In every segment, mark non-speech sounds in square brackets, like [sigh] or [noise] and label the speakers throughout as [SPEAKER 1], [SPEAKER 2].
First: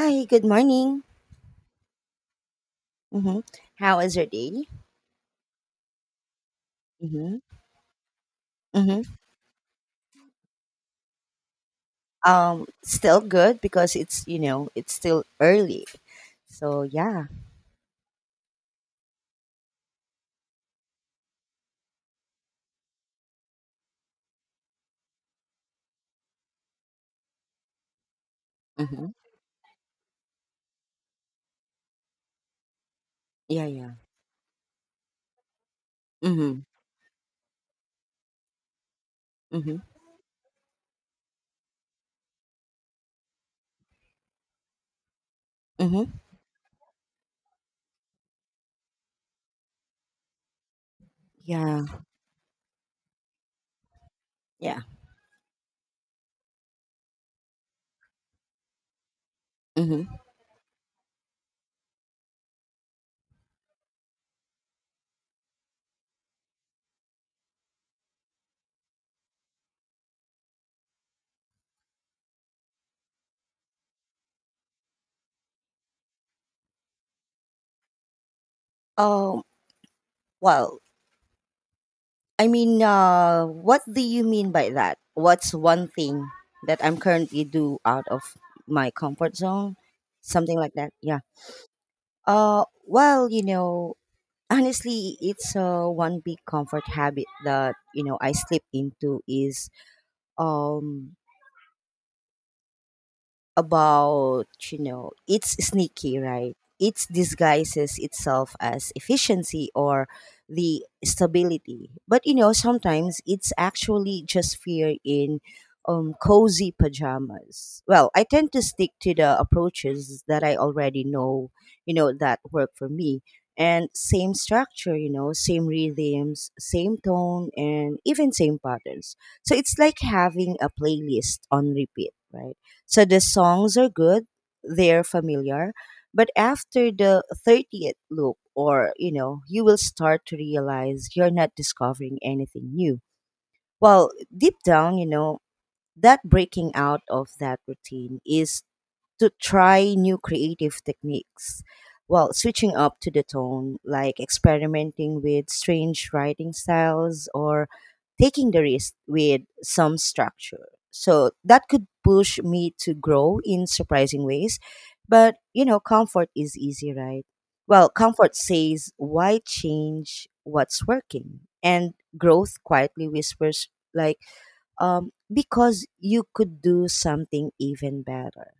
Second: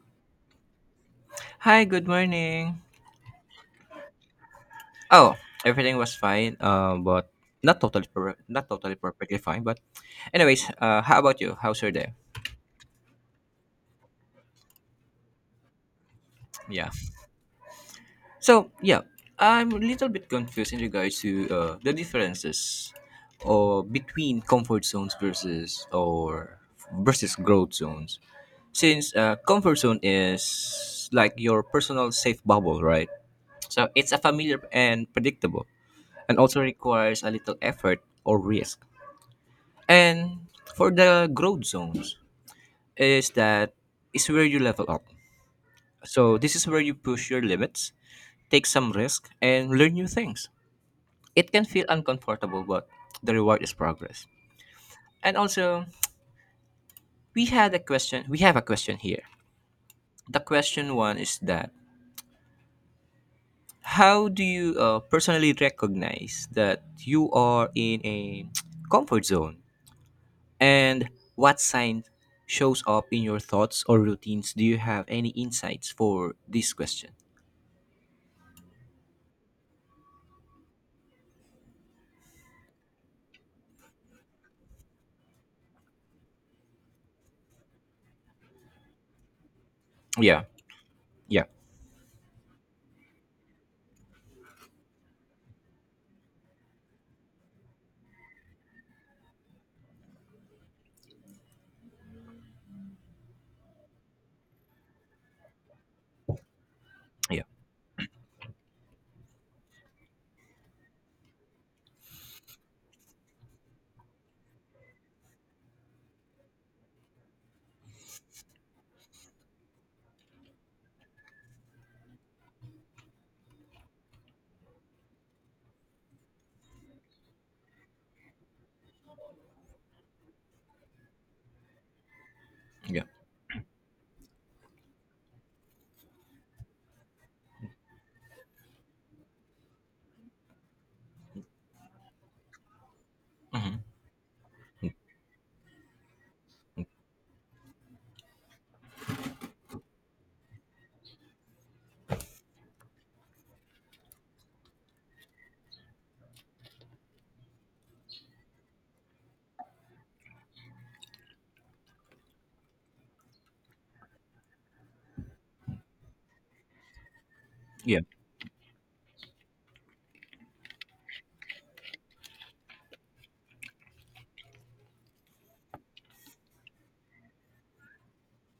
[SPEAKER 1] Hi, good morning.
[SPEAKER 2] Hi, good morning.
[SPEAKER 1] Mm-hmm. How is your day?
[SPEAKER 2] Oh, everything was fine, but
[SPEAKER 1] Mm-hmm.
[SPEAKER 2] not not totally
[SPEAKER 1] Mm-hmm.
[SPEAKER 2] perfectly fine. But, anyways, how about you? How's your day?
[SPEAKER 1] Still good because it's it's still early. So
[SPEAKER 2] Yeah.
[SPEAKER 1] yeah.
[SPEAKER 2] So yeah, I'm a little bit confused in regards to the differences or between comfort zones versus growth zones.
[SPEAKER 1] Mm-hmm.
[SPEAKER 2] Since comfort zone is like your personal safe bubble, right?
[SPEAKER 1] Yeah,
[SPEAKER 2] So
[SPEAKER 1] yeah.
[SPEAKER 2] it's a familiar and predictable, and
[SPEAKER 1] Mm-hmm.
[SPEAKER 2] also requires a little effort or risk.
[SPEAKER 1] Mm-hmm.
[SPEAKER 2] And for the growth zones is that is where you level up.
[SPEAKER 1] Mm-hmm.
[SPEAKER 2] So this is where you push your limits, take some risk, and learn new things. It can
[SPEAKER 1] Yeah,
[SPEAKER 2] feel uncomfortable, but the reward is progress.
[SPEAKER 1] yeah.
[SPEAKER 2] And also, we had a question. We have a question here.
[SPEAKER 1] Mm-hmm.
[SPEAKER 2] The question one is that how do you personally recognize that you are in a [tsk] comfort zone. And what sign shows up in your thoughts or routines? Do you have any insights for this question?
[SPEAKER 1] Um, well, I mean, what do you mean by that? What's one thing that I'm currently do out of my comfort zone?
[SPEAKER 2] Yeah,
[SPEAKER 1] Something like that. Yeah.
[SPEAKER 2] yeah,
[SPEAKER 1] Well, honestly it's one big comfort habit that I slip into is um about, it's sneaky, right? It
[SPEAKER 2] yeah,
[SPEAKER 1] disguises itself as efficiency or the stability. But, sometimes it's actually just fear in cozy pajamas. Well, I tend to stick to the approaches that I already know, that work for me. And same structure, same rhythms, same tone, and even same patterns. So it's like having a playlist on repeat, right?
[SPEAKER 2] yeah,
[SPEAKER 1] So the songs are good, they're familiar, but after the 30th loop, or you will start to realize you're not discovering anything new. Well, deep down, that breaking out of that routine is to try new creative techniques while switching up to the tone, like experimenting with strange writing styles or taking the risk with some structure. So that could push me to grow in surprising ways. But, comfort is easy, right? Well,
[SPEAKER 2] yeah,
[SPEAKER 1] comfort says, why change what's working? And growth quietly whispers, like, because you could do something even better.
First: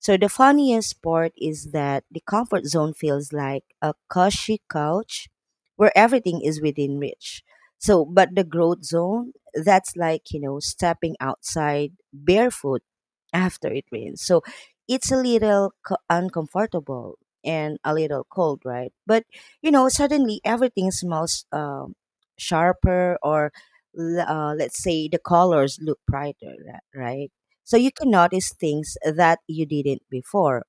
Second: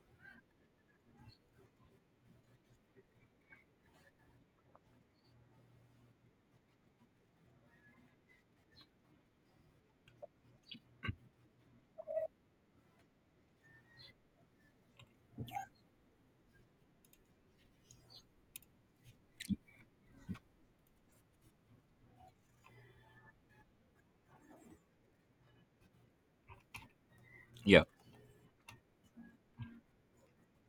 [SPEAKER 1] So the funniest part is that the comfort zone feels like a cushy couch where everything is within reach. But the growth zone, that's like, stepping outside barefoot after it rains. So it's a little uncomfortable and a little cold, right? But, suddenly everything smells sharper, or let's say, the colors look brighter, right? So
[SPEAKER 2] yeah,
[SPEAKER 1] you can notice things that you didn't before.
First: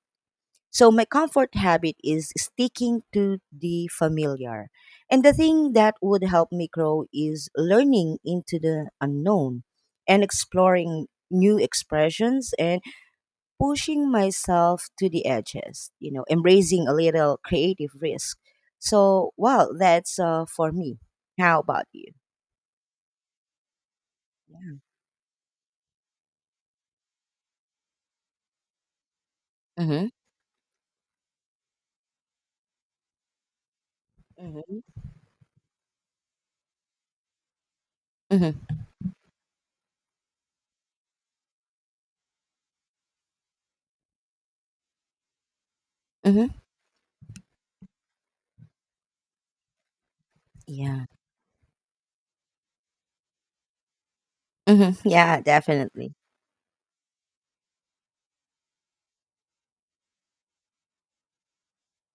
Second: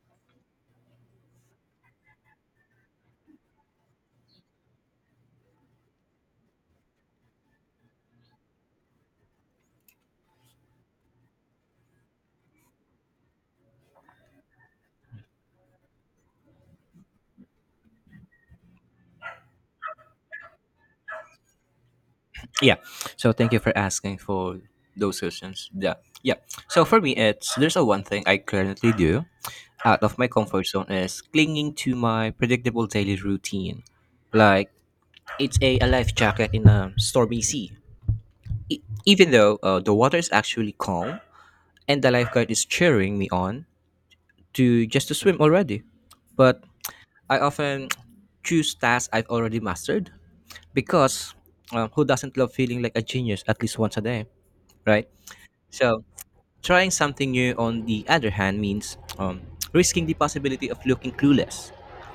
[SPEAKER 1] So my comfort habit is sticking to the familiar. And the thing that would help me grow is learning into the unknown and exploring new expressions and pushing myself to the edges, embracing a little creative risk. So, well, that's for me. How about you?
[SPEAKER 2] yeah. So thank you for asking for those questions. Yeah, yeah. So for me, it's there's a one thing I currently do out
[SPEAKER 1] Mm-hmm.
[SPEAKER 2] of my comfort zone is clinging to my predictable daily routine, like
[SPEAKER 1] Mm-hmm.
[SPEAKER 2] it's a life jacket in a stormy sea.
[SPEAKER 1] Mm-hmm.
[SPEAKER 2] Even though the water is actually calm and the lifeguard is cheering me on, to just to swim already.
[SPEAKER 1] Mm-hmm.
[SPEAKER 2] But I often [tsk] choose tasks I've already mastered
[SPEAKER 1] Yeah.
[SPEAKER 2] because who doesn't love feeling like a genius at least once a day, right?
[SPEAKER 1] Mm-hmm. [laughs] Yeah,
[SPEAKER 2] So
[SPEAKER 1] definitely.
[SPEAKER 2] trying something new on the other hand means risking the possibility of looking clueless,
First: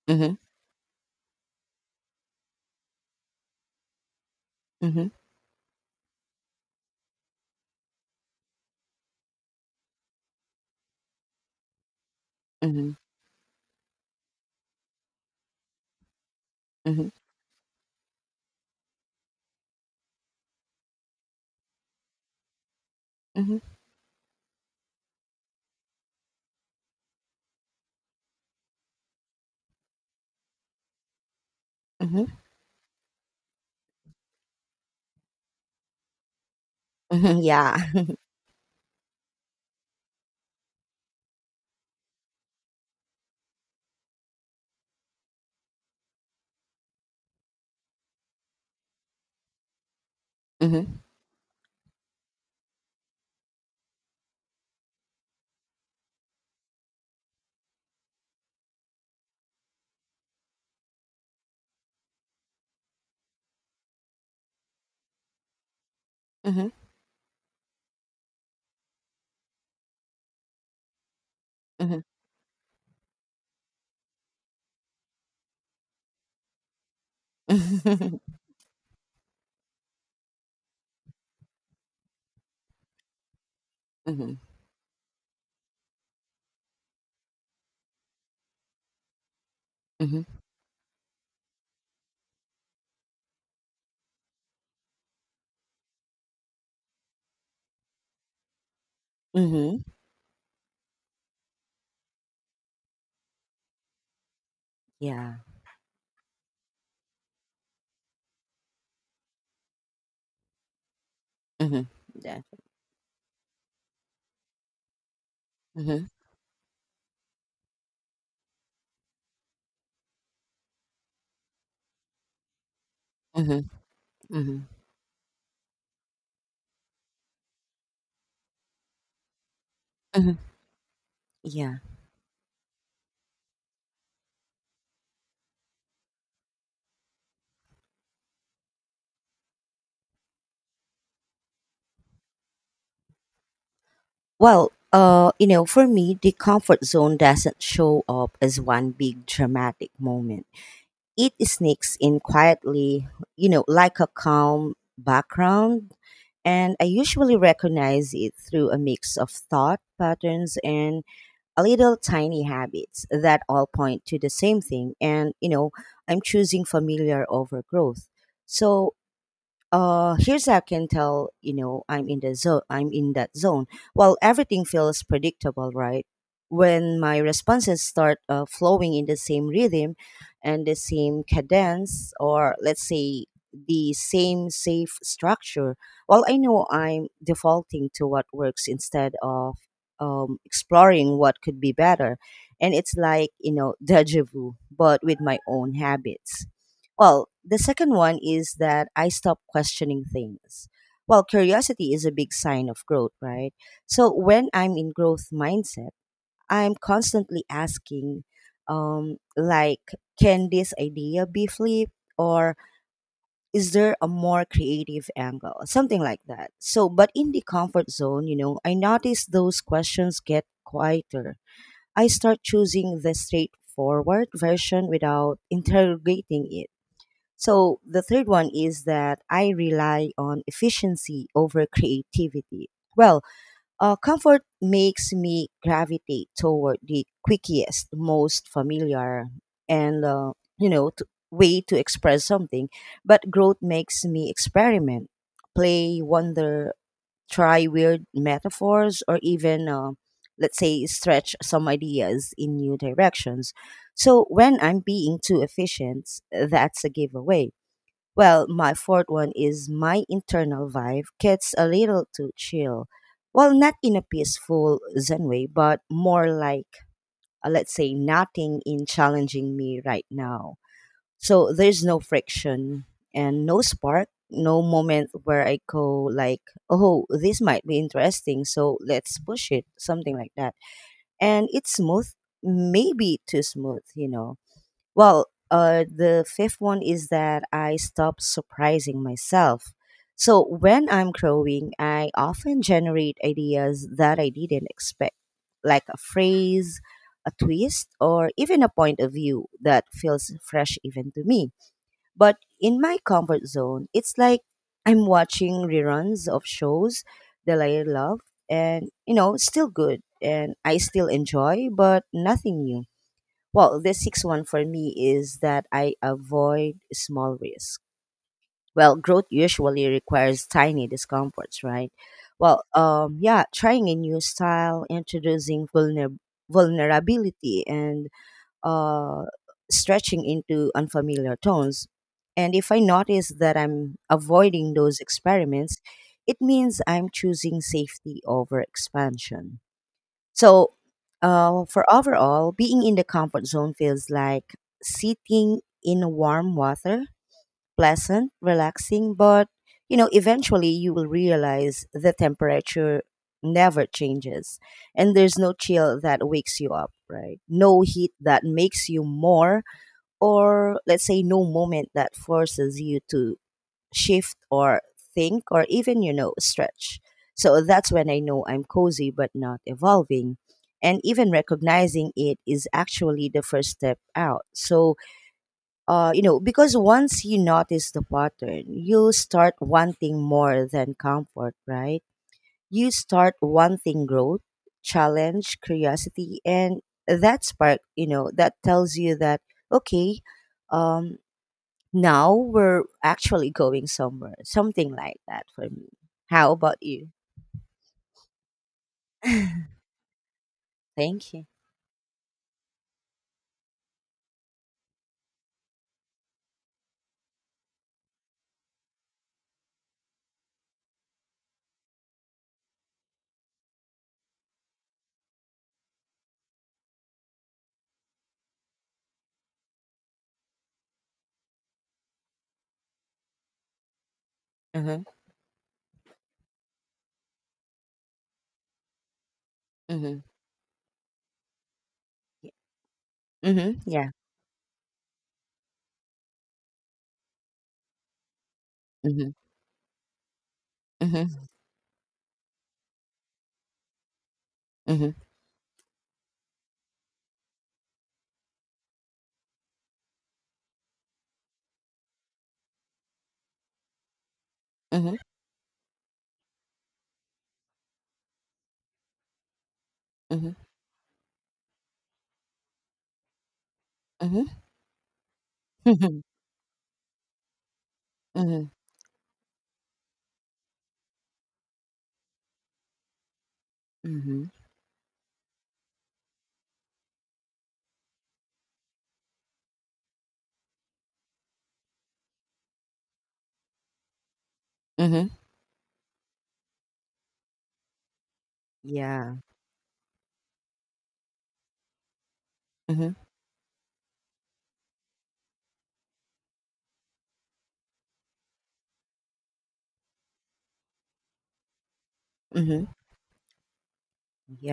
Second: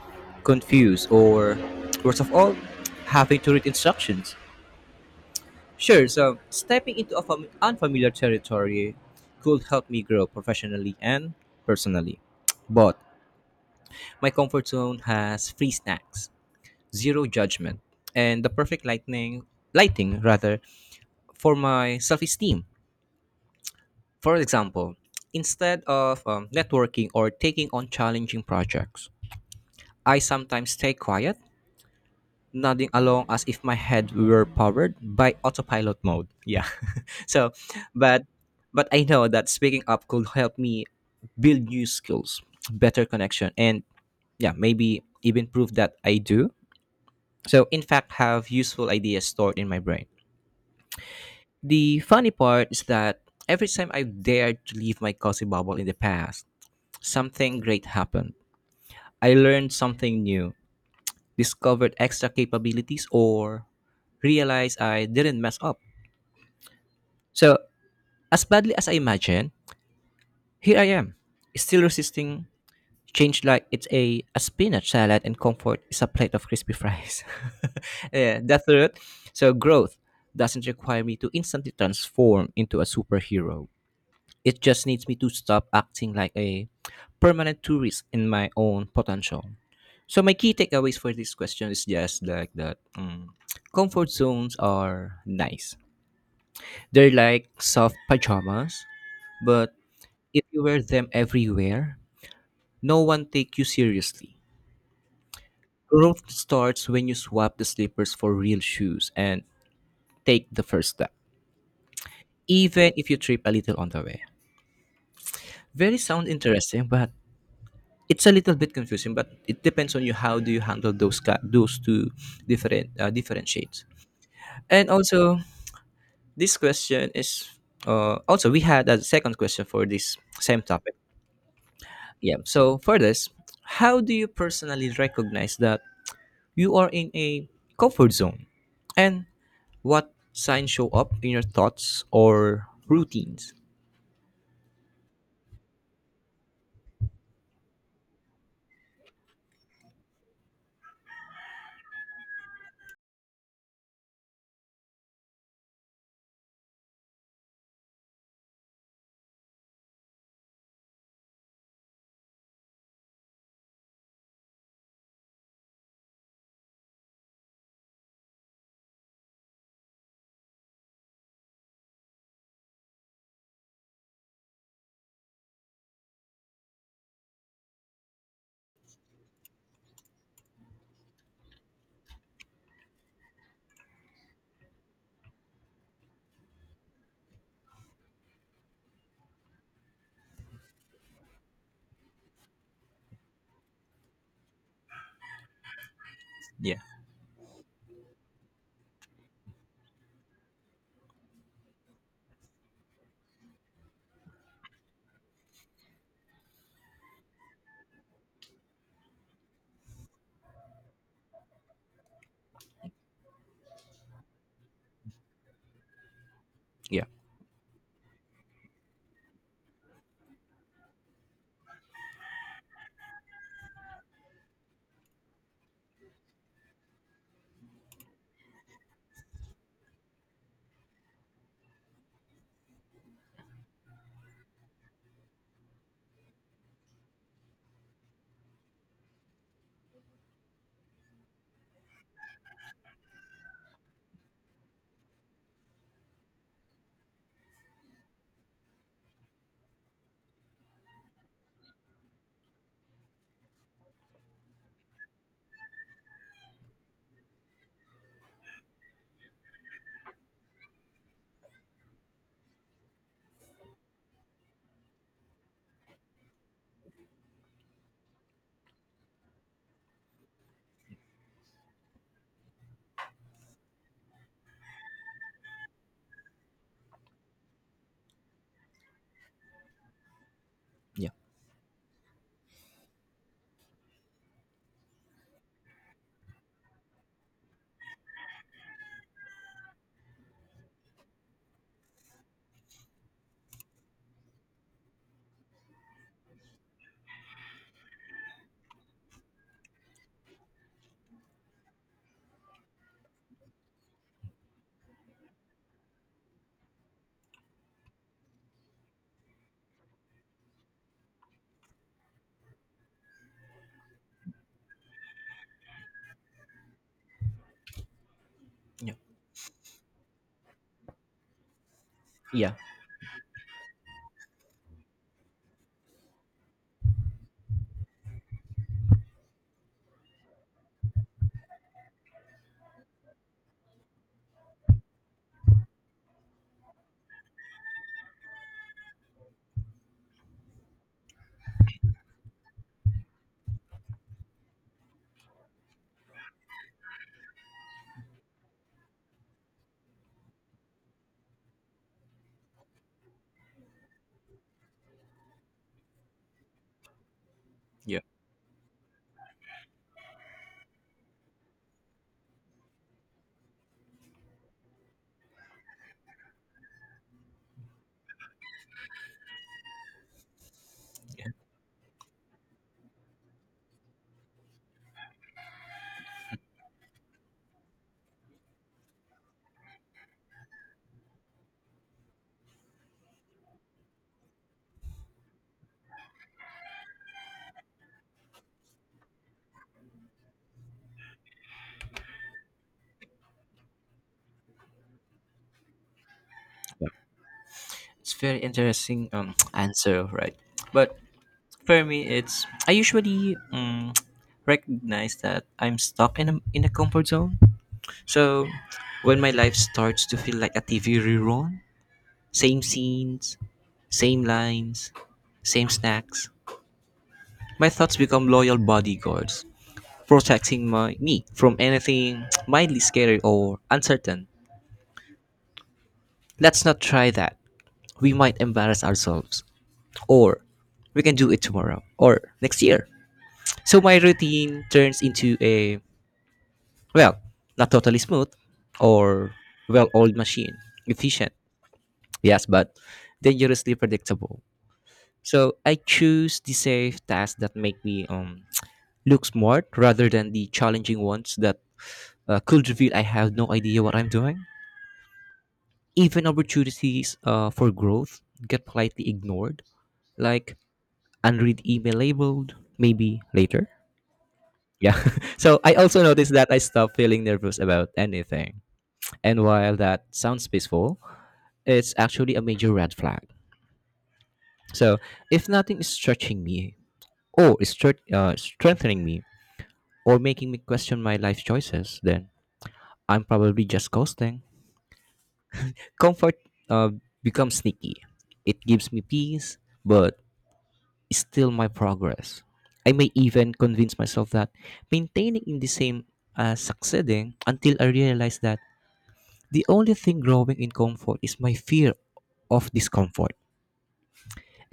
[SPEAKER 1] Mm-hmm.
[SPEAKER 2] confused, or worst of all, having to read instructions.
[SPEAKER 1] Mm-hmm.
[SPEAKER 2] Sure, so stepping into a unfamiliar territory could help me grow professionally and personally.
[SPEAKER 1] Mhm,
[SPEAKER 2] But my comfort zone has free snacks,
[SPEAKER 1] mhm,
[SPEAKER 2] zero judgment, and the perfect lightning lighting rather for my self-esteem.
[SPEAKER 1] mhm,
[SPEAKER 2] For example, instead of networking or taking on challenging projects, I sometimes stay quiet,
[SPEAKER 1] mhm,
[SPEAKER 2] nodding along as if my head were powered by autopilot mode. Yeah. [laughs]
[SPEAKER 1] mhm,
[SPEAKER 2] so,
[SPEAKER 1] yeah.
[SPEAKER 2] but I know that speaking up could help me build new skills, better connection, and yeah, maybe even prove that I do. So, in fact, have useful ideas stored in my brain.
[SPEAKER 1] [laughs] Mhm,
[SPEAKER 2] The funny part is that every time I dared to leave my cozy bubble in the past, something great happened. I learned something new, discovered extra capabilities, or realized I didn't mess up.
[SPEAKER 1] mhm,
[SPEAKER 2] So, as badly as I imagined, here I am, still
[SPEAKER 1] mhm,
[SPEAKER 2] resisting change like it's a spinach salad and comfort is a plate of crispy fries. [laughs] Yeah, that's it. So, growth doesn't require me to instantly transform into a superhero.
[SPEAKER 1] mhm,
[SPEAKER 2] It just needs me to stop acting like a permanent tourist in my own potential. So
[SPEAKER 1] mhm,
[SPEAKER 2] my key takeaways for this question is just like that. Comfort zones are nice. They're like soft pajamas, but
[SPEAKER 1] mhm, [laughs]
[SPEAKER 2] if you wear them everywhere, no one take you seriously.
[SPEAKER 1] yeah.
[SPEAKER 2] Growth starts when you swap the slippers for real shoes and take the first step,
[SPEAKER 1] Mhm, yeah.
[SPEAKER 2] even if you trip a little on the way. Very
[SPEAKER 1] Mhm,
[SPEAKER 2] sound interesting, but it's a little bit confusing but it depends on you how do you handle those two different different
[SPEAKER 1] mhm,
[SPEAKER 2] shades.
[SPEAKER 1] mhm,
[SPEAKER 2] And also this question is also we had a second question for this
[SPEAKER 1] mhm,
[SPEAKER 2] same topic.
[SPEAKER 1] yeah.
[SPEAKER 2] Yeah so for this, how do you personally recognize that you are in a comfort zone and what signs show up in your thoughts or routines?
[SPEAKER 1] Well, for me, the comfort zone doesn't show up as one big dramatic moment. It sneaks in quietly, like a calm background. And I usually recognize it through a mix of thought patterns and little tiny habits that all point to the same thing, and I'm choosing familiar over growth. So here's how I can tell. I'm in that zone. Well, everything feels predictable, right? When my responses start flowing in the same rhythm and the same cadence, or let's say the same safe structure, well I know I'm defaulting to what works instead of exploring what could be better. And it's like, [laughs] deja vu, but with my own habits.
[SPEAKER 2] Yeah,
[SPEAKER 1] Well, the second one is that I stop questioning things. Well, curiosity is a big sign of growth, right? So when I'm in growth mindset, I'm constantly asking, um, like, can this idea be flipped? Or is there a more creative angle? Something like that. So,
[SPEAKER 2] yeah,
[SPEAKER 1] but in the comfort zone, I notice those questions get quieter. I start choosing the straightforward version without interrogating it. So the third one is that I rely on efficiency over creativity. Well, comfort makes me gravitate toward the quickest, most familiar, and you know t- way to express something. But growth makes me experiment, play, wonder, try weird metaphors, or even let's say stretch some ideas in new directions. So when I'm being too efficient, that's a giveaway. Well, my fourth one is my internal vibe gets a little too chill. Well, not in a peaceful zen way, but more like, let's say, nothing in challenging me right now. So there's no friction and no spark, no moment where I go like, oh, this might be interesting, so let's push it, something like that.
[SPEAKER 2] yeah,
[SPEAKER 1] And it's smooth, maybe too smooth, well, the fifth one is that I stop surprising myself. So when I'm growing, I often generate ideas that I didn't expect, like a phrase, a twist, or even a point of view that feels fresh even to me. But in my comfort zone, it's like I'm watching reruns of shows that I love and, still good and I still enjoy, but nothing new. Well, the sixth one for me is that I avoid small risk.
[SPEAKER 2] yeah,
[SPEAKER 1] Well, growth usually requires tiny discomforts, right?
[SPEAKER 2] yeah,
[SPEAKER 1] Well, yeah, trying a new style, introducing vulnerability, and uh, stretching into unfamiliar tones. And if I notice that I'm avoiding those experiments, it means I'm choosing safety over expansion. So, for overall, being in the comfort zone feels like sitting in warm water, pleasant, relaxing, but eventually you will realize the temperature never changes and there's no chill that wakes you up, right? No
[SPEAKER 2] yeah.
[SPEAKER 1] heat that makes you more, or let's say, no moment that forces you to shift or think, or even stretch. So that's when I know I'm cozy but not evolving. And even recognizing it is actually the first step out. So because once you notice the pattern you start wanting more than comfort, right? You start wanting growth, challenge, curiosity, and that spark, that tells you that okay, um now we're actually going somewhere. Something like that for me. How about you?
[SPEAKER 2] It's very interesting [tsk]
[SPEAKER 1] [laughs]
[SPEAKER 2] answer, right? But
[SPEAKER 1] Thank you.
[SPEAKER 2] for me, it's I usually [tsk] recognize that I'm stuck in a comfort zone. So when my life starts to feel like a TV rerun, same scenes, same lines, same snacks, my thoughts become loyal bodyguards, protecting my me from anything [tsk] mildly scary or uncertain.
[SPEAKER 1] Mhm.
[SPEAKER 2] Let's not try that. We might embarrass ourselves,
[SPEAKER 1] Mhm.
[SPEAKER 2] or we can do it tomorrow or
[SPEAKER 1] Yeah.
[SPEAKER 2] next year. So
[SPEAKER 1] Mhm.
[SPEAKER 2] my
[SPEAKER 1] Yeah.
[SPEAKER 2] routine turns into a. Well, not totally smooth
[SPEAKER 1] Mhm.
[SPEAKER 2] or well old machine.
[SPEAKER 1] Mhm.
[SPEAKER 2] Efficient, yes, but dangerously predictable.
[SPEAKER 1] Mhm.
[SPEAKER 2] So I choose the safe tasks that make me [tsk] look smart rather than the challenging ones that could reveal I have no idea what I'm doing.
[SPEAKER 1] Mhm.
[SPEAKER 2] Even opportunities for growth get politely ignored,
[SPEAKER 1] Mhm.
[SPEAKER 2] like unread email labeled maybe later.
[SPEAKER 1] Mhm.
[SPEAKER 2] Yeah. [laughs] So I also noticed that I stopped feeling nervous about anything.
[SPEAKER 1] Mhm.
[SPEAKER 2] And while that sounds peaceful, it's actually a major red flag.
[SPEAKER 1] Mhm.
[SPEAKER 2] So if nothing is stretching me or strengthening me or making me question my life choices, then I'm probably just coasting.
[SPEAKER 1] Mhm. [laughs]
[SPEAKER 2] Comfort uh, becomes sneaky. It gives me
[SPEAKER 1] Yeah.
[SPEAKER 2] peace, but it's still my progress. I may
[SPEAKER 1] Mhm.
[SPEAKER 2] even convince myself that maintaining in the same as succeeding until I realize that the only thing growing in comfort is my fear of
[SPEAKER 1] Mhm.
[SPEAKER 2] discomfort.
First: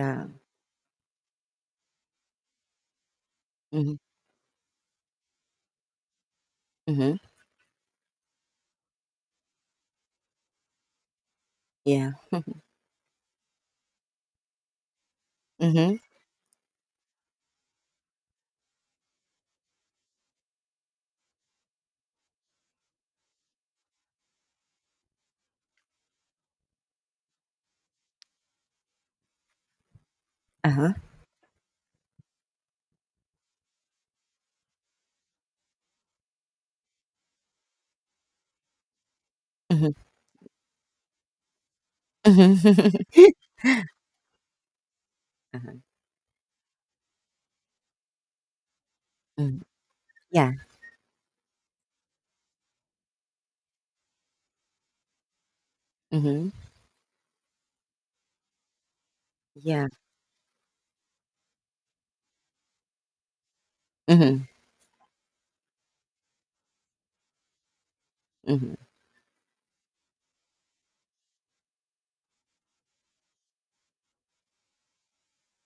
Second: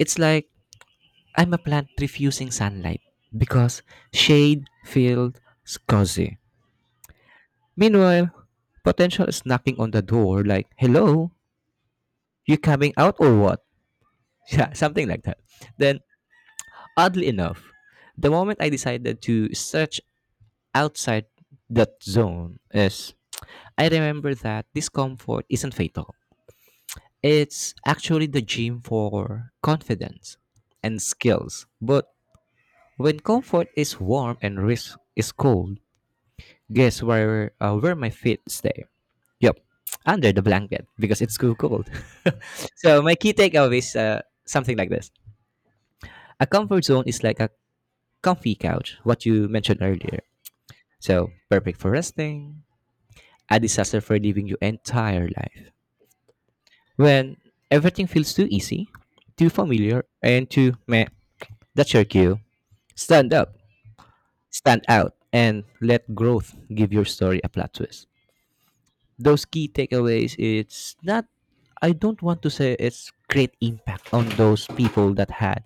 [SPEAKER 2] It's like I'm a plant refusing sunlight because
[SPEAKER 1] Mhm.
[SPEAKER 2] shade feels cozy.
[SPEAKER 1] Mhm.
[SPEAKER 2] Meanwhile, potential is knocking on the door like, hello,
[SPEAKER 1] Yeah.
[SPEAKER 2] you coming out or what? [laughs] Yeah, something like that.
[SPEAKER 1] Mhm.
[SPEAKER 2] Then, oddly enough, the moment I decided to search outside that zone is I remember that discomfort isn't fatal. It's actually the gym for confidence
[SPEAKER 1] Uh-huh.
[SPEAKER 2] and skills. But when comfort is warm and risk is cold, guess where my feet stay? Yep,
[SPEAKER 1] Mhm.
[SPEAKER 2] under the blanket because it's too cold.
[SPEAKER 1] Mhm.
[SPEAKER 2] [laughs] So my key
[SPEAKER 1] [laughs]
[SPEAKER 2] takeaway is something like this:
[SPEAKER 1] Uh-huh.
[SPEAKER 2] a comfort zone is like a comfy couch, what you
[SPEAKER 1] Mhm.
[SPEAKER 2] mentioned earlier.
[SPEAKER 1] Yeah.
[SPEAKER 2] So perfect for resting, a disaster for living your entire life.
[SPEAKER 1] Mhm.
[SPEAKER 2] When everything feels too easy, too
[SPEAKER 1] Yeah.
[SPEAKER 2] familiar, and too meh, that's your cue. Stand up,
[SPEAKER 1] Mhm.
[SPEAKER 2] stand out, and let growth give your story a plot twist.
[SPEAKER 1] Mhm.
[SPEAKER 2] Those key takeaways it's not, I don't want to say it's great impact on those people that had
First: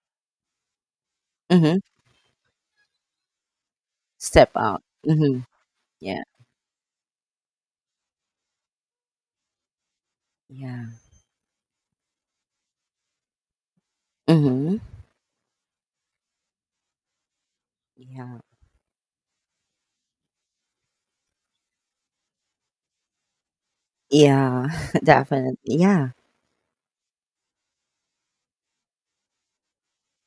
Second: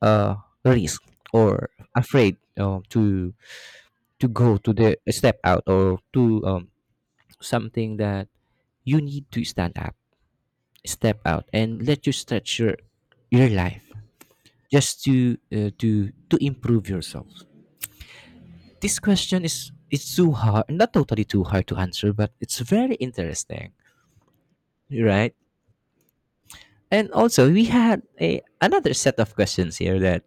[SPEAKER 2] uh risk or
[SPEAKER 1] Mhm.
[SPEAKER 2] afraid to
[SPEAKER 1] Step
[SPEAKER 2] go to
[SPEAKER 1] out.
[SPEAKER 2] the step
[SPEAKER 1] Mhm.
[SPEAKER 2] out or
[SPEAKER 1] Yeah.
[SPEAKER 2] to something that you need to stand up,
[SPEAKER 1] Yeah.
[SPEAKER 2] step out and let you stretch your life
[SPEAKER 1] Mhm.
[SPEAKER 2] just to to improve yourself.
[SPEAKER 1] Yeah.
[SPEAKER 2] This question is it's too hard, not totally too hard to answer but it's very interesting,
[SPEAKER 1] Yeah, [laughs]
[SPEAKER 2] right?
[SPEAKER 1] definitely. Yeah.
[SPEAKER 2] And also, we had a another set of questions here. That,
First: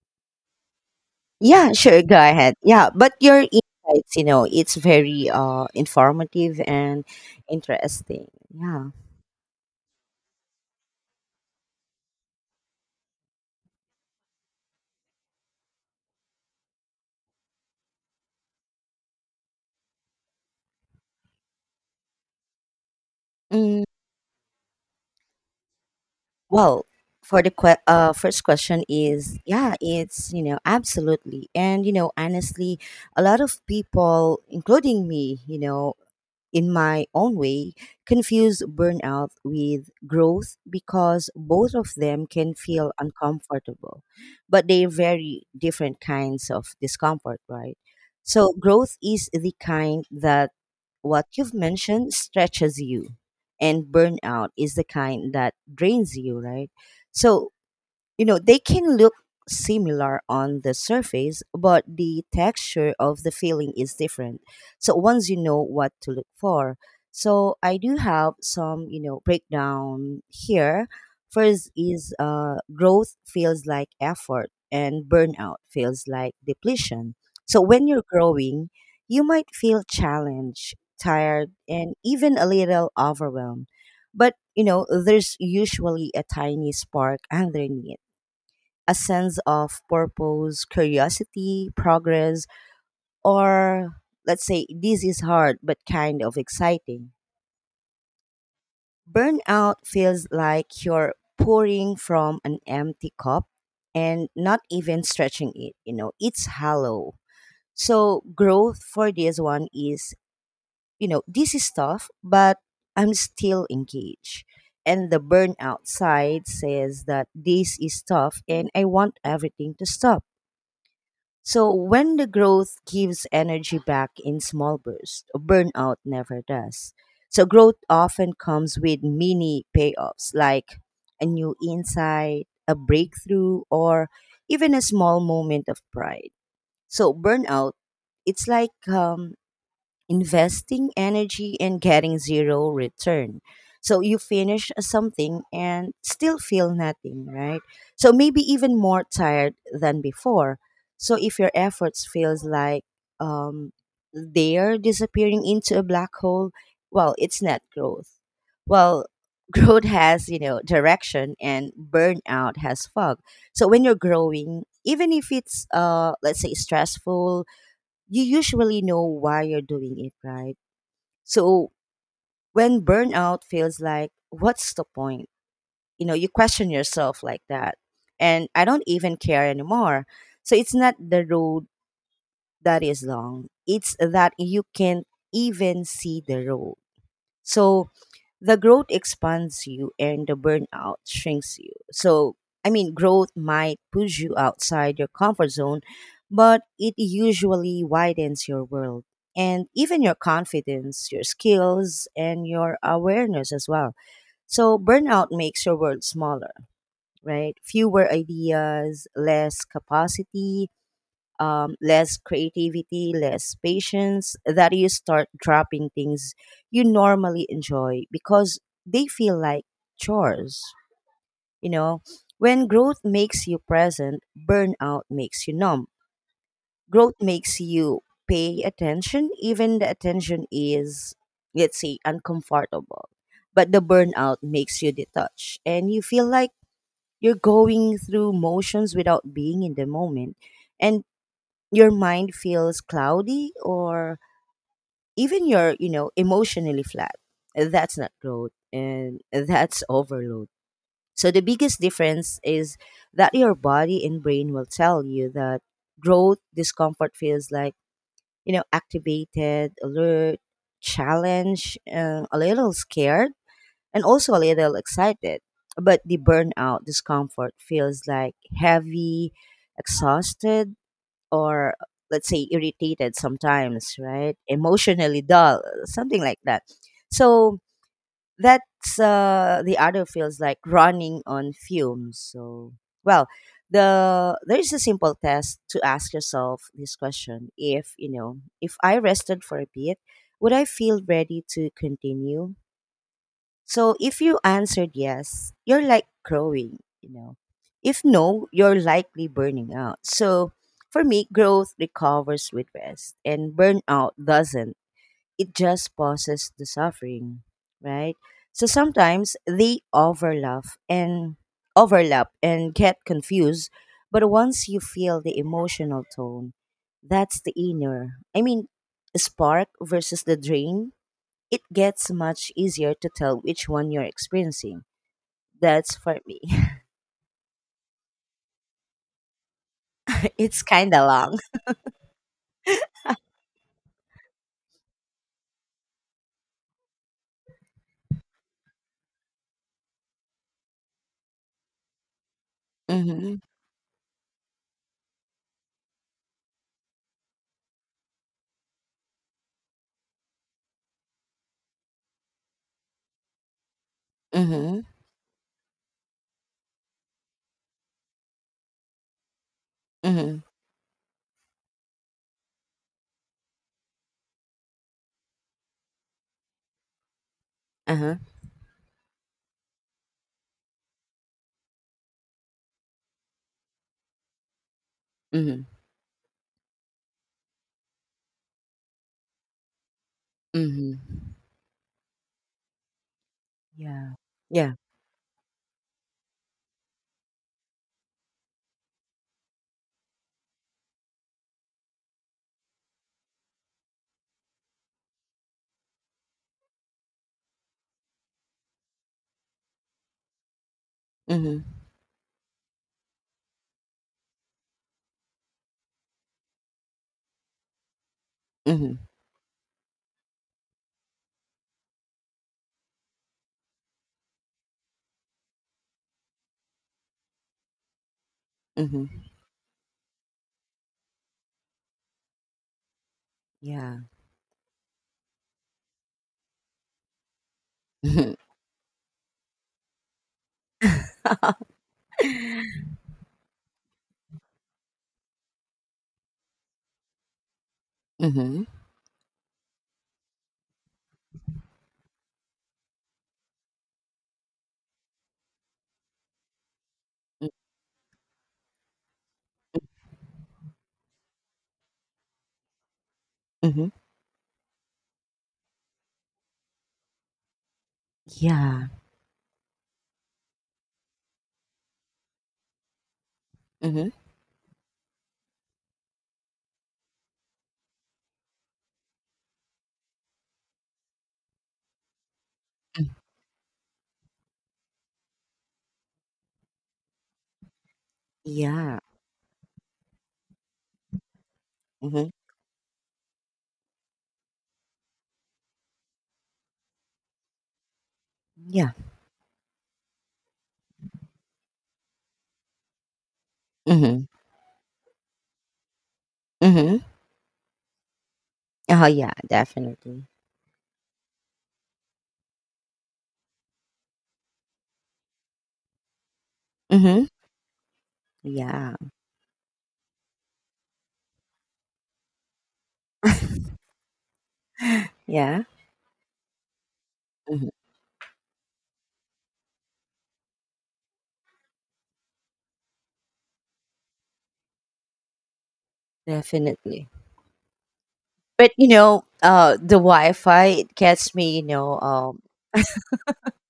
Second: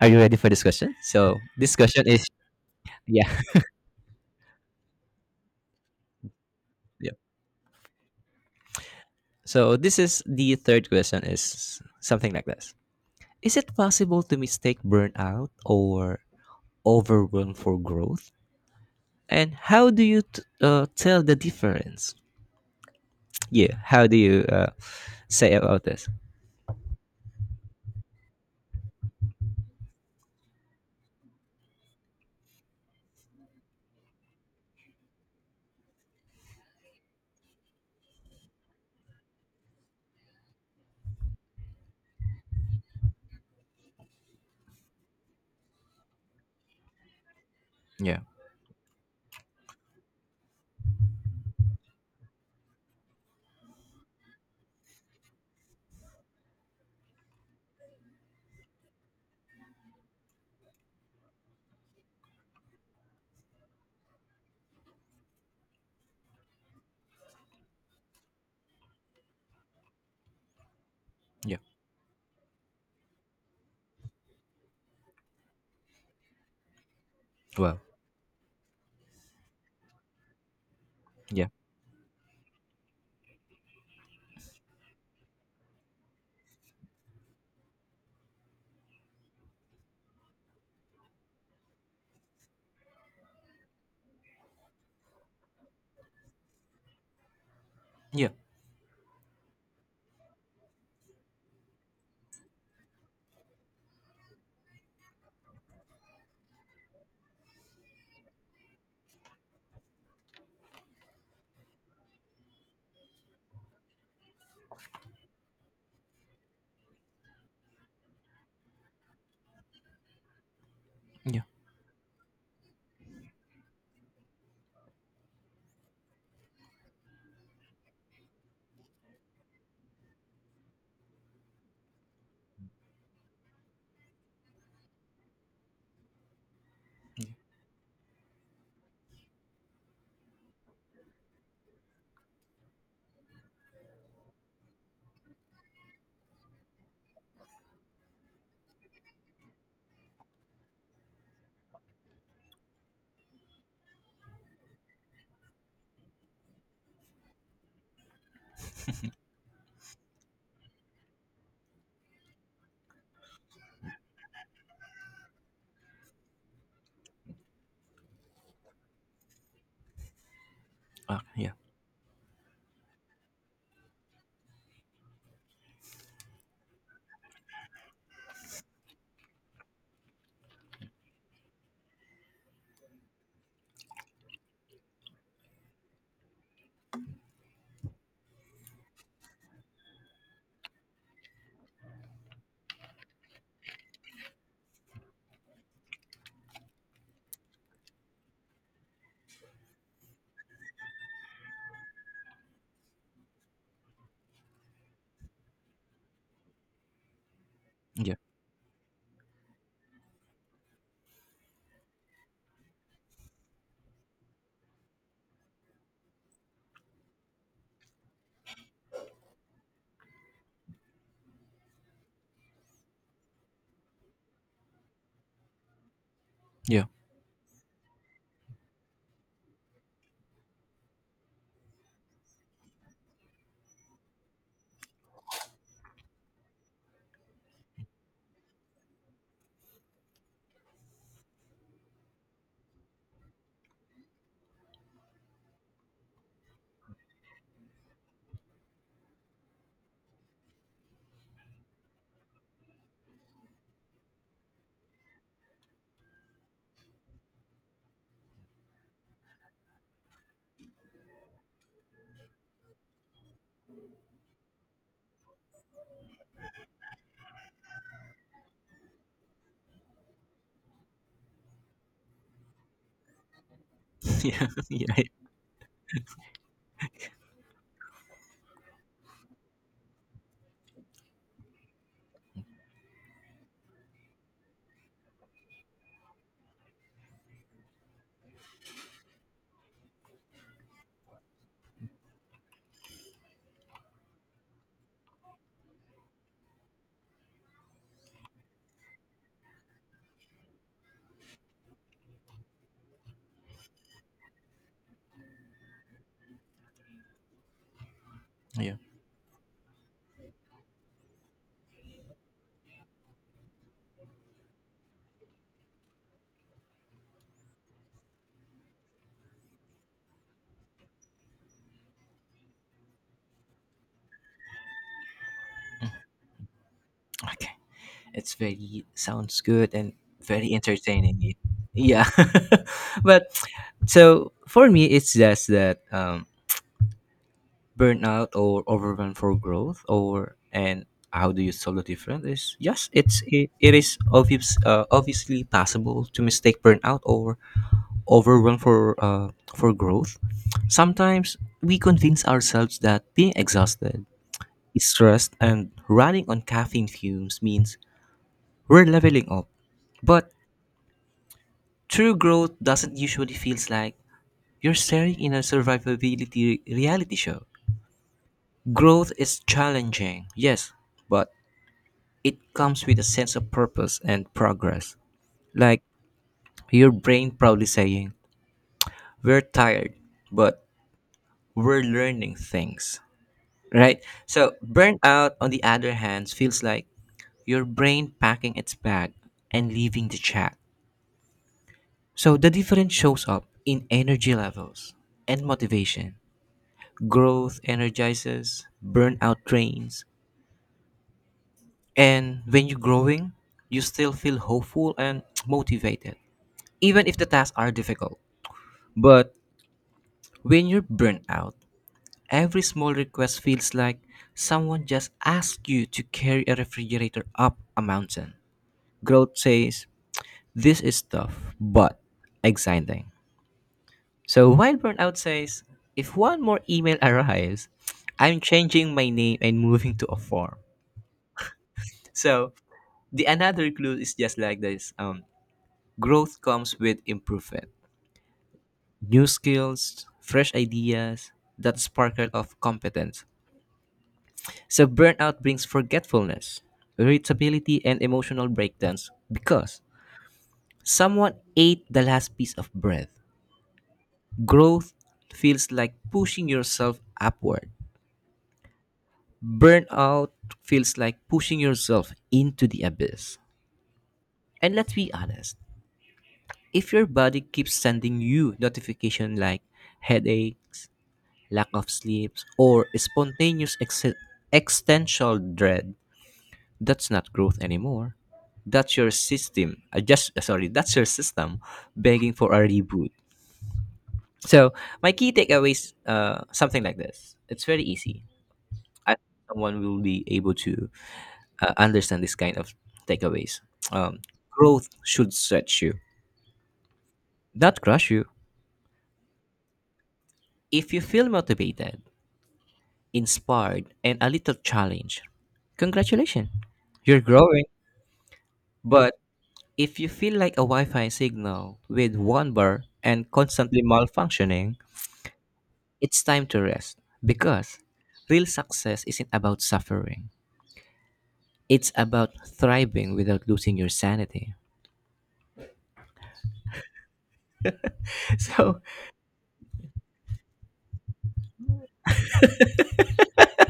[SPEAKER 2] are you ready for this question? So
[SPEAKER 1] Yeah,
[SPEAKER 2] this
[SPEAKER 1] sure,
[SPEAKER 2] question
[SPEAKER 1] go
[SPEAKER 2] is,
[SPEAKER 1] ahead. Yeah, but
[SPEAKER 2] yeah,
[SPEAKER 1] your insights, it's very informative
[SPEAKER 2] [laughs]
[SPEAKER 1] and
[SPEAKER 2] yeah.
[SPEAKER 1] interesting. Yeah.
[SPEAKER 2] So this is the third question is something like this: is it possible to mistake burnout or overwhelm for growth? And how do you tell the difference? Yeah,
[SPEAKER 1] Mm.
[SPEAKER 2] how do you say about this?
[SPEAKER 1] Well, for the first question is yeah, it's absolutely, and honestly, a lot of people, including me, in my own way, confuse burnout with growth because both of them can feel uncomfortable, but they're very different kinds of discomfort, right?
[SPEAKER 2] Yeah,
[SPEAKER 1] So, growth is the kind that what you've mentioned stretches you, and burnout is the kind that drains you, right? So, they can look similar on the surface but the texture of the feeling is different. So once you know what to look for, so I do have some breakdown here.
[SPEAKER 2] yeah.
[SPEAKER 1] First is growth feels like effort and burnout feels like depletion. So
[SPEAKER 2] Well,
[SPEAKER 1] when you're growing you might feel challenged,
[SPEAKER 2] yeah,
[SPEAKER 1] tired, and even a little overwhelmed, but there's usually a tiny spark [laughs] underneath, a sense of purpose, curiosity, progress, or let's say this is hard but kind of exciting.
[SPEAKER 2] yeah,
[SPEAKER 1] Burnout feels like you're pouring from an empty cup and not even stretching it, it's hollow. So growth for this one is, this is tough, but I'm still engaged. And the burnout side says that this is tough and I want everything to stop.
[SPEAKER 2] yeah,
[SPEAKER 1] So when the growth gives energy back in small bursts, burnout never does. So growth often comes with mini payoffs like a new insight, a breakthrough, or even a small moment of pride. So
[SPEAKER 2] yeah,
[SPEAKER 1] burnout, it's like investing energy and getting zero return. So you finish something and still feel nothing, right? So maybe even more tired than before. So if your efforts feels like um, they're disappearing into a black hole, well, it's not growth. Well, [laughs] growth has direction and burnout has fog. So when you're growing, even if it's let's say stressful, you usually know why you're doing it, right?
[SPEAKER 2] yeah,
[SPEAKER 1] So when burnout feels like, what's the point? You question yourself like that. And I don't even care anymore. So it's not the road that is long, it's that you can't even see the road. So the growth expands you and the burnout shrinks you. So, I mean, growth might push you outside your comfort zone, but it usually widens your world and even your confidence, your skills, and your awareness as well. So, burnout makes your world smaller, right? Fewer
[SPEAKER 2] yeah,
[SPEAKER 1] ideas, less capacity, less creativity, less patience, that you start dropping things you normally enjoy because they feel like chores. You know, when growth makes you present, burnout makes you numb.
[SPEAKER 2] yeah,
[SPEAKER 1] Growth makes you pay attention, even the attention is, let's say, uncomfortable. But the burnout makes you detached and you feel like you're going through motions without being in the moment. And your mind feels cloudy or even you're emotionally flat. That's not growth and that's overload. So the biggest difference is that your body and brain will tell you that growth discomfort feels like activated alert, challenge, a little scared and also a little excited. But the burnout discomfort feels like heavy, exhausted, or let's say irritated sometimes,
[SPEAKER 2] [laughs]
[SPEAKER 1] right?
[SPEAKER 2] yeah, yeah.
[SPEAKER 1] Emotionally dull, something like that. So that's the other feels like running on fumes. So well, there is a simple test to ask yourself this question: If you know, if I rested for a bit, would I feel ready to continue? So if you answered yes, you're like growing, you know. If no, you're likely burning out. So for me, growth recovers with rest and burnout doesn't. It just pauses the suffering, right? So
[SPEAKER 2] Yeah.
[SPEAKER 1] sometimes they overlap and get confused, but once you feel the emotional tone, that's the inner, I mean, spark versus the drain, it gets much easier to tell which one you're experiencing. That's for me.
[SPEAKER 2] Okay. It's very sounds good and
[SPEAKER 1] [laughs]
[SPEAKER 2] very
[SPEAKER 1] It's kind of
[SPEAKER 2] entertaining.
[SPEAKER 1] long.
[SPEAKER 2] Yeah. [laughs] But so for me it's just that burnout or overwhelm for growth or and how do you solve the difference is yes
[SPEAKER 1] Mm-hmm.
[SPEAKER 2] it is obviously possible to mistake burnout or overwhelm for growth. Sometimes we convince ourselves that being exhausted,
[SPEAKER 1] Mm-hmm.
[SPEAKER 2] stressed and running on caffeine fumes means we're leveling up, but
[SPEAKER 1] Mm-hmm.
[SPEAKER 2] true growth doesn't usually feel like you're staring in a survivability reality show.
[SPEAKER 1] Uh-huh.
[SPEAKER 2] Growth is challenging, yes, but it comes with a sense of purpose and progress.
[SPEAKER 1] Mm-hmm.
[SPEAKER 2] Like your brain probably saying, "We're tired, but
[SPEAKER 1] Mm-hmm.
[SPEAKER 2] we're learning things." Right?
[SPEAKER 1] Yeah.
[SPEAKER 2] So,
[SPEAKER 1] Yeah.
[SPEAKER 2] burnout on the other hand feels like your brain packing its bag and leaving the chat. So, the difference shows up in energy levels and motivation. Growth energizes, burnout drains.
[SPEAKER 1] Mm-hmm.
[SPEAKER 2] And when you're growing, you still feel hopeful and [tsk] motivated, even if the tasks are difficult.
[SPEAKER 1] Mm-hmm.
[SPEAKER 2] But when you're burnt out, every small request feels like someone just asked you to carry a refrigerator up a mountain.
[SPEAKER 1] Mm-hmm.
[SPEAKER 2] Growth says, this is tough, but exciting.
[SPEAKER 1] Yeah.
[SPEAKER 2] So while burnout says, if one more email [laughs] arrives,
[SPEAKER 1] Mm-hmm.
[SPEAKER 2] I'm changing my name and moving to a farm.
[SPEAKER 1] [laughs]
[SPEAKER 2] So the another clue is just like this. Growth comes with improvement,
[SPEAKER 1] Mm-hmm.
[SPEAKER 2] new skills, fresh ideas, that sparkle of competence. So burnout brings forgetfulness, irritability, and emotional breakdowns because someone ate the last piece of bread.
[SPEAKER 1] Mm-hmm.
[SPEAKER 2] Growth feels like pushing yourself upward.
[SPEAKER 1] Yeah.
[SPEAKER 2] Burnout feels like pushing yourself into the abyss.
[SPEAKER 1] Mm-hmm.
[SPEAKER 2] And let's be honest, if your body keeps sending you notification like headaches, lack of sleep, or spontaneous existential dread, that's not growth anymore. That's
[SPEAKER 1] Yeah.
[SPEAKER 2] your system. That's your system
[SPEAKER 1] Mm-hmm.
[SPEAKER 2] begging for a reboot. So my key takeaways, something like this. It's very easy.
[SPEAKER 1] Yeah.
[SPEAKER 2] I think someone will be able to understand this kind of takeaways. Um,
[SPEAKER 1] Mm-hmm.
[SPEAKER 2] Growth should stretch you,
[SPEAKER 1] Mm-hmm.
[SPEAKER 2] not crush you.
[SPEAKER 1] Oh yeah, definitely.
[SPEAKER 2] If you feel motivated, inspired, and a little challenge. Congratulations, you're
[SPEAKER 1] Mm-hmm.
[SPEAKER 2] growing.
[SPEAKER 1] Yeah.
[SPEAKER 2] But if you feel like a Wi Fi signal with one bar and constantly malfunctioning,
[SPEAKER 1] Yeah.
[SPEAKER 2] it's time to rest
[SPEAKER 1] Mm-hmm.
[SPEAKER 2] because real success isn't about suffering, it's about thriving without losing your sanity.
[SPEAKER 1] Definitely.
[SPEAKER 2] [laughs]
[SPEAKER 1] But
[SPEAKER 2] So,
[SPEAKER 1] the Wi-Fi, it gets me. You know,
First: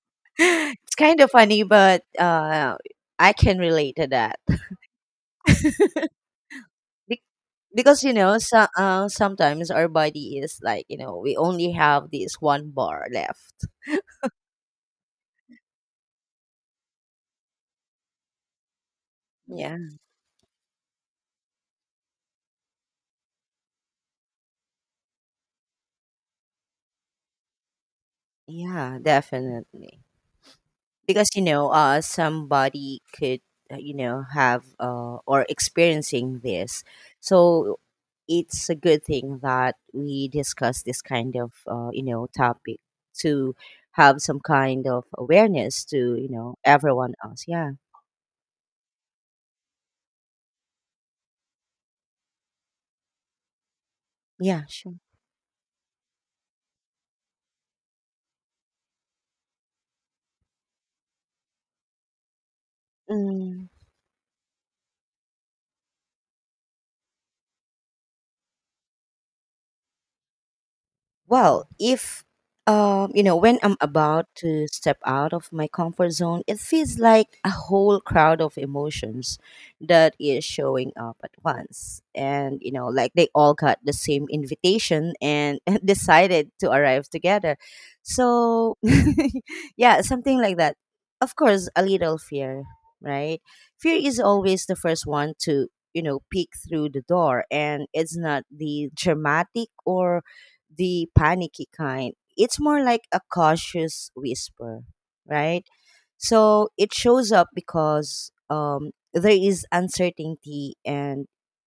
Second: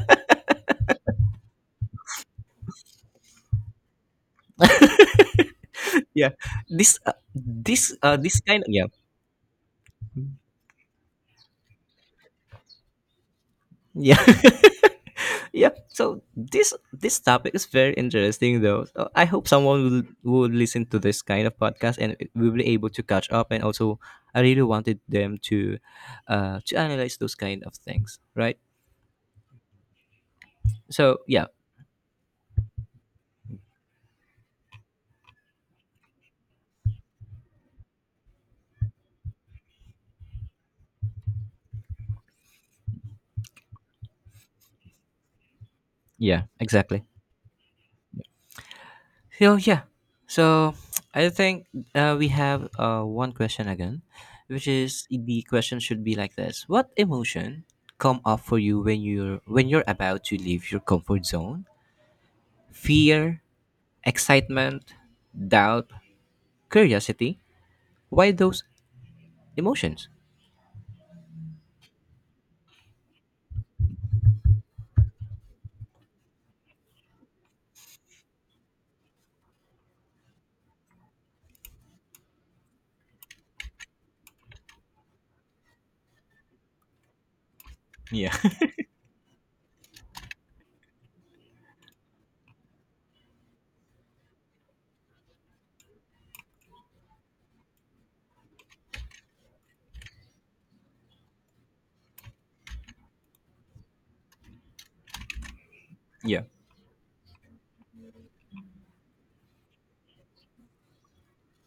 [SPEAKER 1] [gasps] [laughs] it's kind of funny, but I can relate to that.
[SPEAKER 2] [laughs]
[SPEAKER 1] [laughs]
[SPEAKER 2] yeah,
[SPEAKER 1] Be- because
[SPEAKER 2] this kind
[SPEAKER 1] so,
[SPEAKER 2] of, yeah,
[SPEAKER 1] sometimes our body is like we only have this one bar left.
[SPEAKER 2] yeah. [laughs] Yeah so this topic is very interesting though, so I hope
[SPEAKER 1] Yeah,
[SPEAKER 2] someone will listen to this kind of podcast and we will be able to catch up and also I really wanted them to analyze those kind of things, right?
[SPEAKER 1] yeah, definitely.
[SPEAKER 2] So
[SPEAKER 1] Because
[SPEAKER 2] yeah,
[SPEAKER 1] somebody could have or experiencing this. So it's a good thing that we discuss this kind of topic to have some kind of awareness to
[SPEAKER 2] yeah exactly.
[SPEAKER 1] everyone else. Yeah.
[SPEAKER 2] So yeah, so I think we have one question again,
[SPEAKER 1] Yeah,
[SPEAKER 2] which
[SPEAKER 1] sure.
[SPEAKER 2] is the question should be like this: what emotion come up for you when you're about to leave your comfort zone, fear,
[SPEAKER 1] Mm.
[SPEAKER 2] excitement, doubt, curiosity. Why those emotions?
[SPEAKER 1] Well, if you know, when I'm about to step out of my comfort zone, it feels like a whole crowd of emotions that is showing up at once. And, you know, like they all got the same invitation and [laughs] decided to arrive together.
[SPEAKER 2] Yeah. [laughs]
[SPEAKER 1] So, [laughs] yeah, something like that. Of course, a little fear, right? Fear is always the first one to, peek through the door, and it's not the dramatic or the panicky kind. It's more like a cautious whisper, right?
[SPEAKER 2] Yeah.
[SPEAKER 1] So it shows up because there is uncertainty, and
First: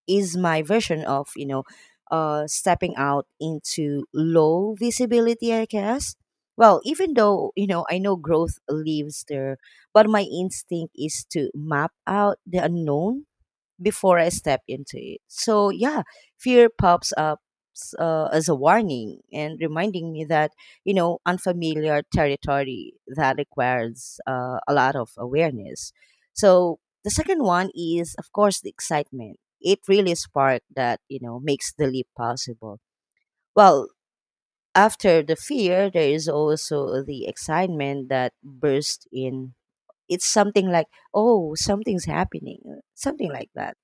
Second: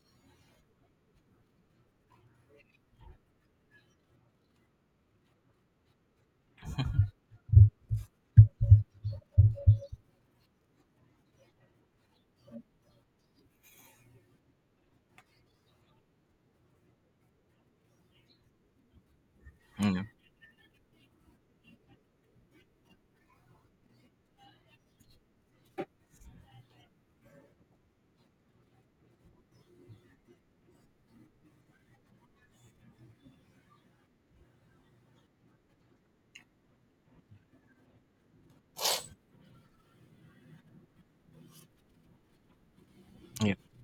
[SPEAKER 1] is my version of, stepping out into low visibility, I guess. Well, even though, I know growth lives there, but my instinct is to map out the unknown before I step into it. So, yeah, fear pops up as a warning and
[SPEAKER 2] Mm.
[SPEAKER 1] reminding me that, unfamiliar territory that requires a lot of awareness. So, the second one is, of course, the excitement. It really spark that, makes the leap possible. Well, after the fear, there is also the excitement that bursts in. It's something like, oh, something's happening, something like
[SPEAKER 2] Yeah.
[SPEAKER 1] that.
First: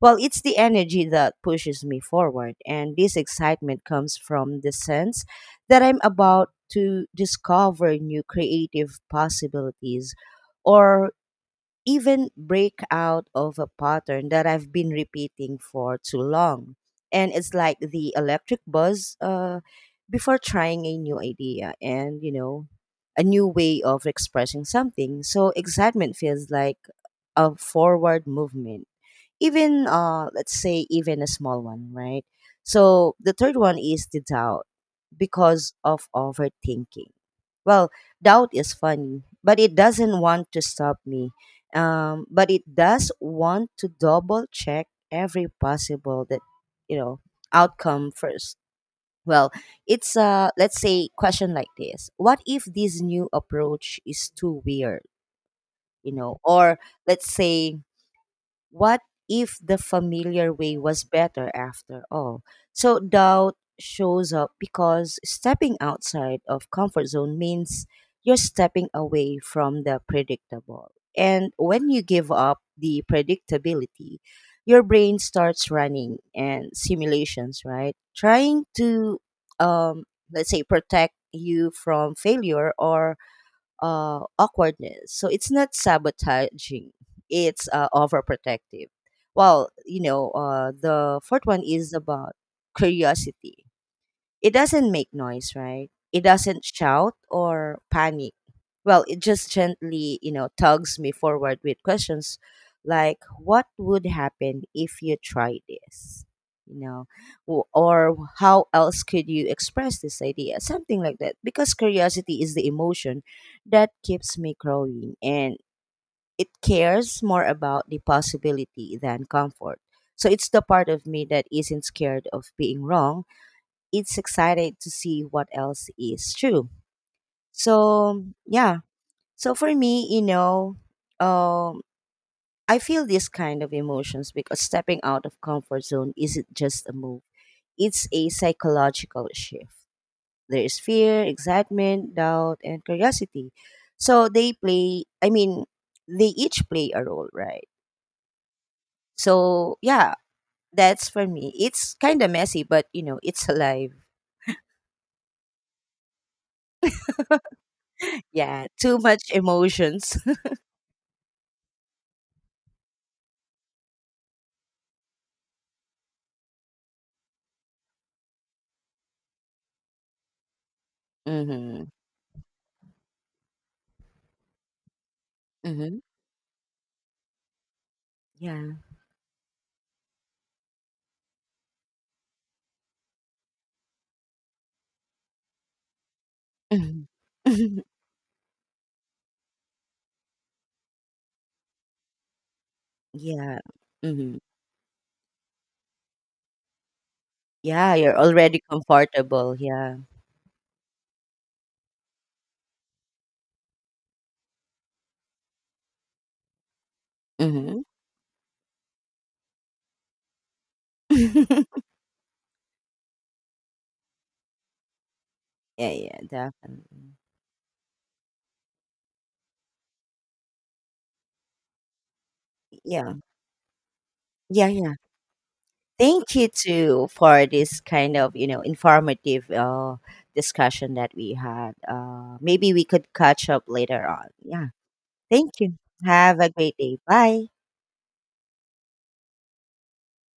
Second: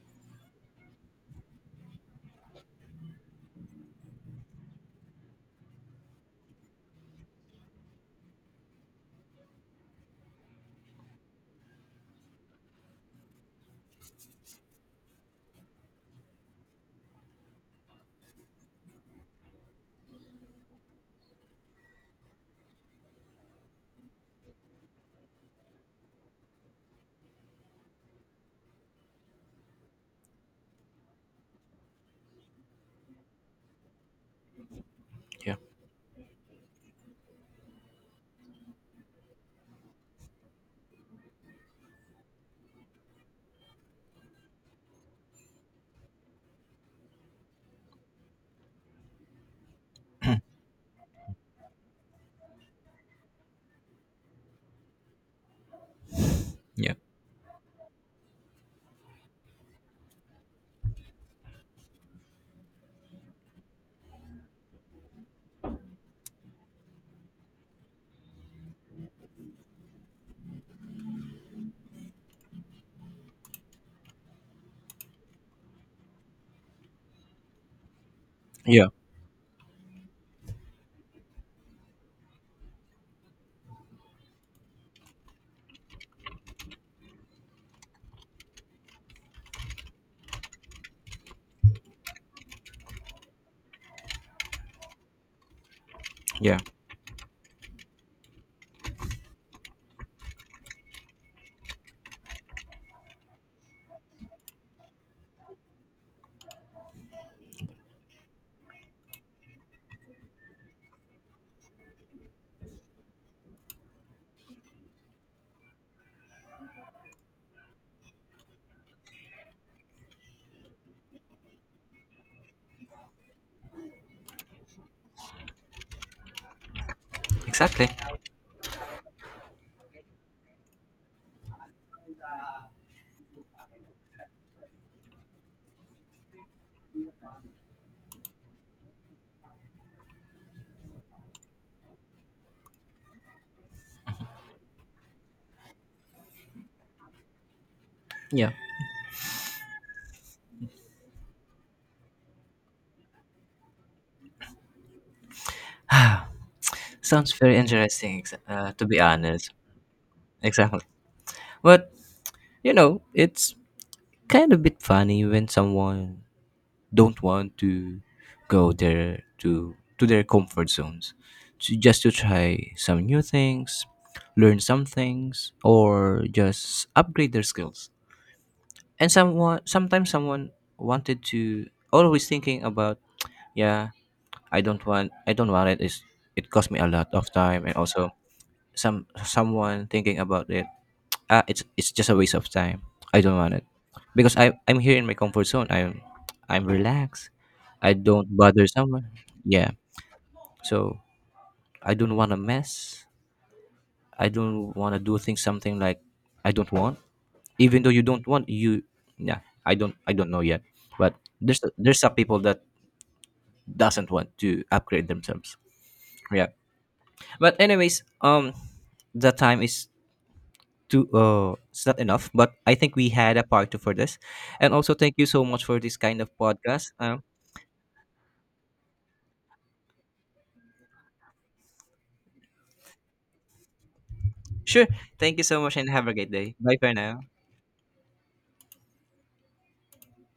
[SPEAKER 1] Well, it's the energy that pushes me forward, and this excitement comes from the sense that I'm about to discover new creative possibilities or even break out of a pattern that I've been repeating for too long. And it's like the electric buzz before trying a new idea and, you know, a new way of expressing something. So excitement feels like a forward movement, even let's say even a small one, right? So the third one is the doubt
[SPEAKER 2] Yeah.
[SPEAKER 1] because of overthinking. Well, doubt is funny, but it doesn't want to stop me, but it does want to double check every possible that you know outcome first. Well, it's let's say question like this: what if this new approach is too weird or
[SPEAKER 2] Yeah.
[SPEAKER 1] let's say what if the familiar way was better after all? So doubt shows up because stepping outside of comfort zone means you're stepping away from the predictable. And when you give up the predictability, your brain starts running and simulations, right? Trying
[SPEAKER 2] Yeah.
[SPEAKER 1] to, um, let's say, protect you from failure or awkwardness. So it's not sabotaging; it's overprotective. Well, the fourth one is about curiosity. It doesn't make noise, right? It
[SPEAKER 2] Yeah.
[SPEAKER 1] doesn't shout or panic. Well, it just gently, tugs me forward with questions like, what would happen if you try this? You know, or how else could you express this idea? Something like that. Because curiosity is the emotion that keeps me growing, and it cares more about the possibility than comfort. So it's the part of me that isn't scared of being wrong, it's excited to see what else is true.
[SPEAKER 2] Exactly.
[SPEAKER 1] So yeah. So for meum, I feel this kind of emotions because stepping out of comfort zone isn't just a move; it's a psychological shift. There is fear, excitement, doubt, and curiosity. So they play, I mean, they each play a role, right?
[SPEAKER 2] Yeah.
[SPEAKER 1] So yeah, that's for me. It's kind of messy, but you know, it's alive.
[SPEAKER 2] Sounds
[SPEAKER 1] [laughs]
[SPEAKER 2] very interesting, ex-
[SPEAKER 1] Yeah,
[SPEAKER 2] uh, to
[SPEAKER 1] too
[SPEAKER 2] be
[SPEAKER 1] much
[SPEAKER 2] honest.
[SPEAKER 1] emotions.
[SPEAKER 2] Exactly. But you know, it's kind of a bit funny when someone don't want to go there to their comfort zones,
[SPEAKER 1] [laughs]
[SPEAKER 2] to,
[SPEAKER 1] Hmm.
[SPEAKER 2] just to try some new things, learn some things,
[SPEAKER 1] Mhm.
[SPEAKER 2] or just upgrade their skills.
[SPEAKER 1] Yeah.
[SPEAKER 2] And someone sometimes someone wanted to always thinking about, yeah, I don't want it, it's, it cost me a
[SPEAKER 1] Mhm.
[SPEAKER 2] lot of time and
[SPEAKER 1] [laughs]
[SPEAKER 2] also someone thinking about it, ah it's just a waste of time, I don't want
[SPEAKER 1] Yeah.
[SPEAKER 2] it. Because
[SPEAKER 1] Mhm.
[SPEAKER 2] I'm here in my comfort zone, I'm relaxed, I
[SPEAKER 1] Yeah, you're
[SPEAKER 2] don't
[SPEAKER 1] already
[SPEAKER 2] bother someone,
[SPEAKER 1] comfortable,
[SPEAKER 2] yeah.
[SPEAKER 1] yeah.
[SPEAKER 2] So I don't want to mess, I don't want to do things something like I don't want, even
[SPEAKER 1] Mhm.
[SPEAKER 2] though you don't want you, yeah, I don't know yet. But
[SPEAKER 1] [laughs]
[SPEAKER 2] there's some people that doesn't want to upgrade themselves,
[SPEAKER 1] Yeah, yeah,
[SPEAKER 2] yeah.
[SPEAKER 1] definitely.
[SPEAKER 2] But anyways, the time is too it's not enough, but I think we
[SPEAKER 1] Yeah.
[SPEAKER 2] had a part two for this.
[SPEAKER 1] Yeah,
[SPEAKER 2] And also
[SPEAKER 1] yeah.
[SPEAKER 2] thank you so much for this kind of
[SPEAKER 1] Thank you
[SPEAKER 2] podcast.
[SPEAKER 1] too for this kind of, you know, informative discussion that we had. Maybe we could catch up later on. Yeah.
[SPEAKER 2] Sure, thank you
[SPEAKER 1] Thank
[SPEAKER 2] so
[SPEAKER 1] you.
[SPEAKER 2] much and have a great
[SPEAKER 1] Have a
[SPEAKER 2] day,
[SPEAKER 1] great
[SPEAKER 2] bye for
[SPEAKER 1] day.
[SPEAKER 2] now.
[SPEAKER 1] Bye.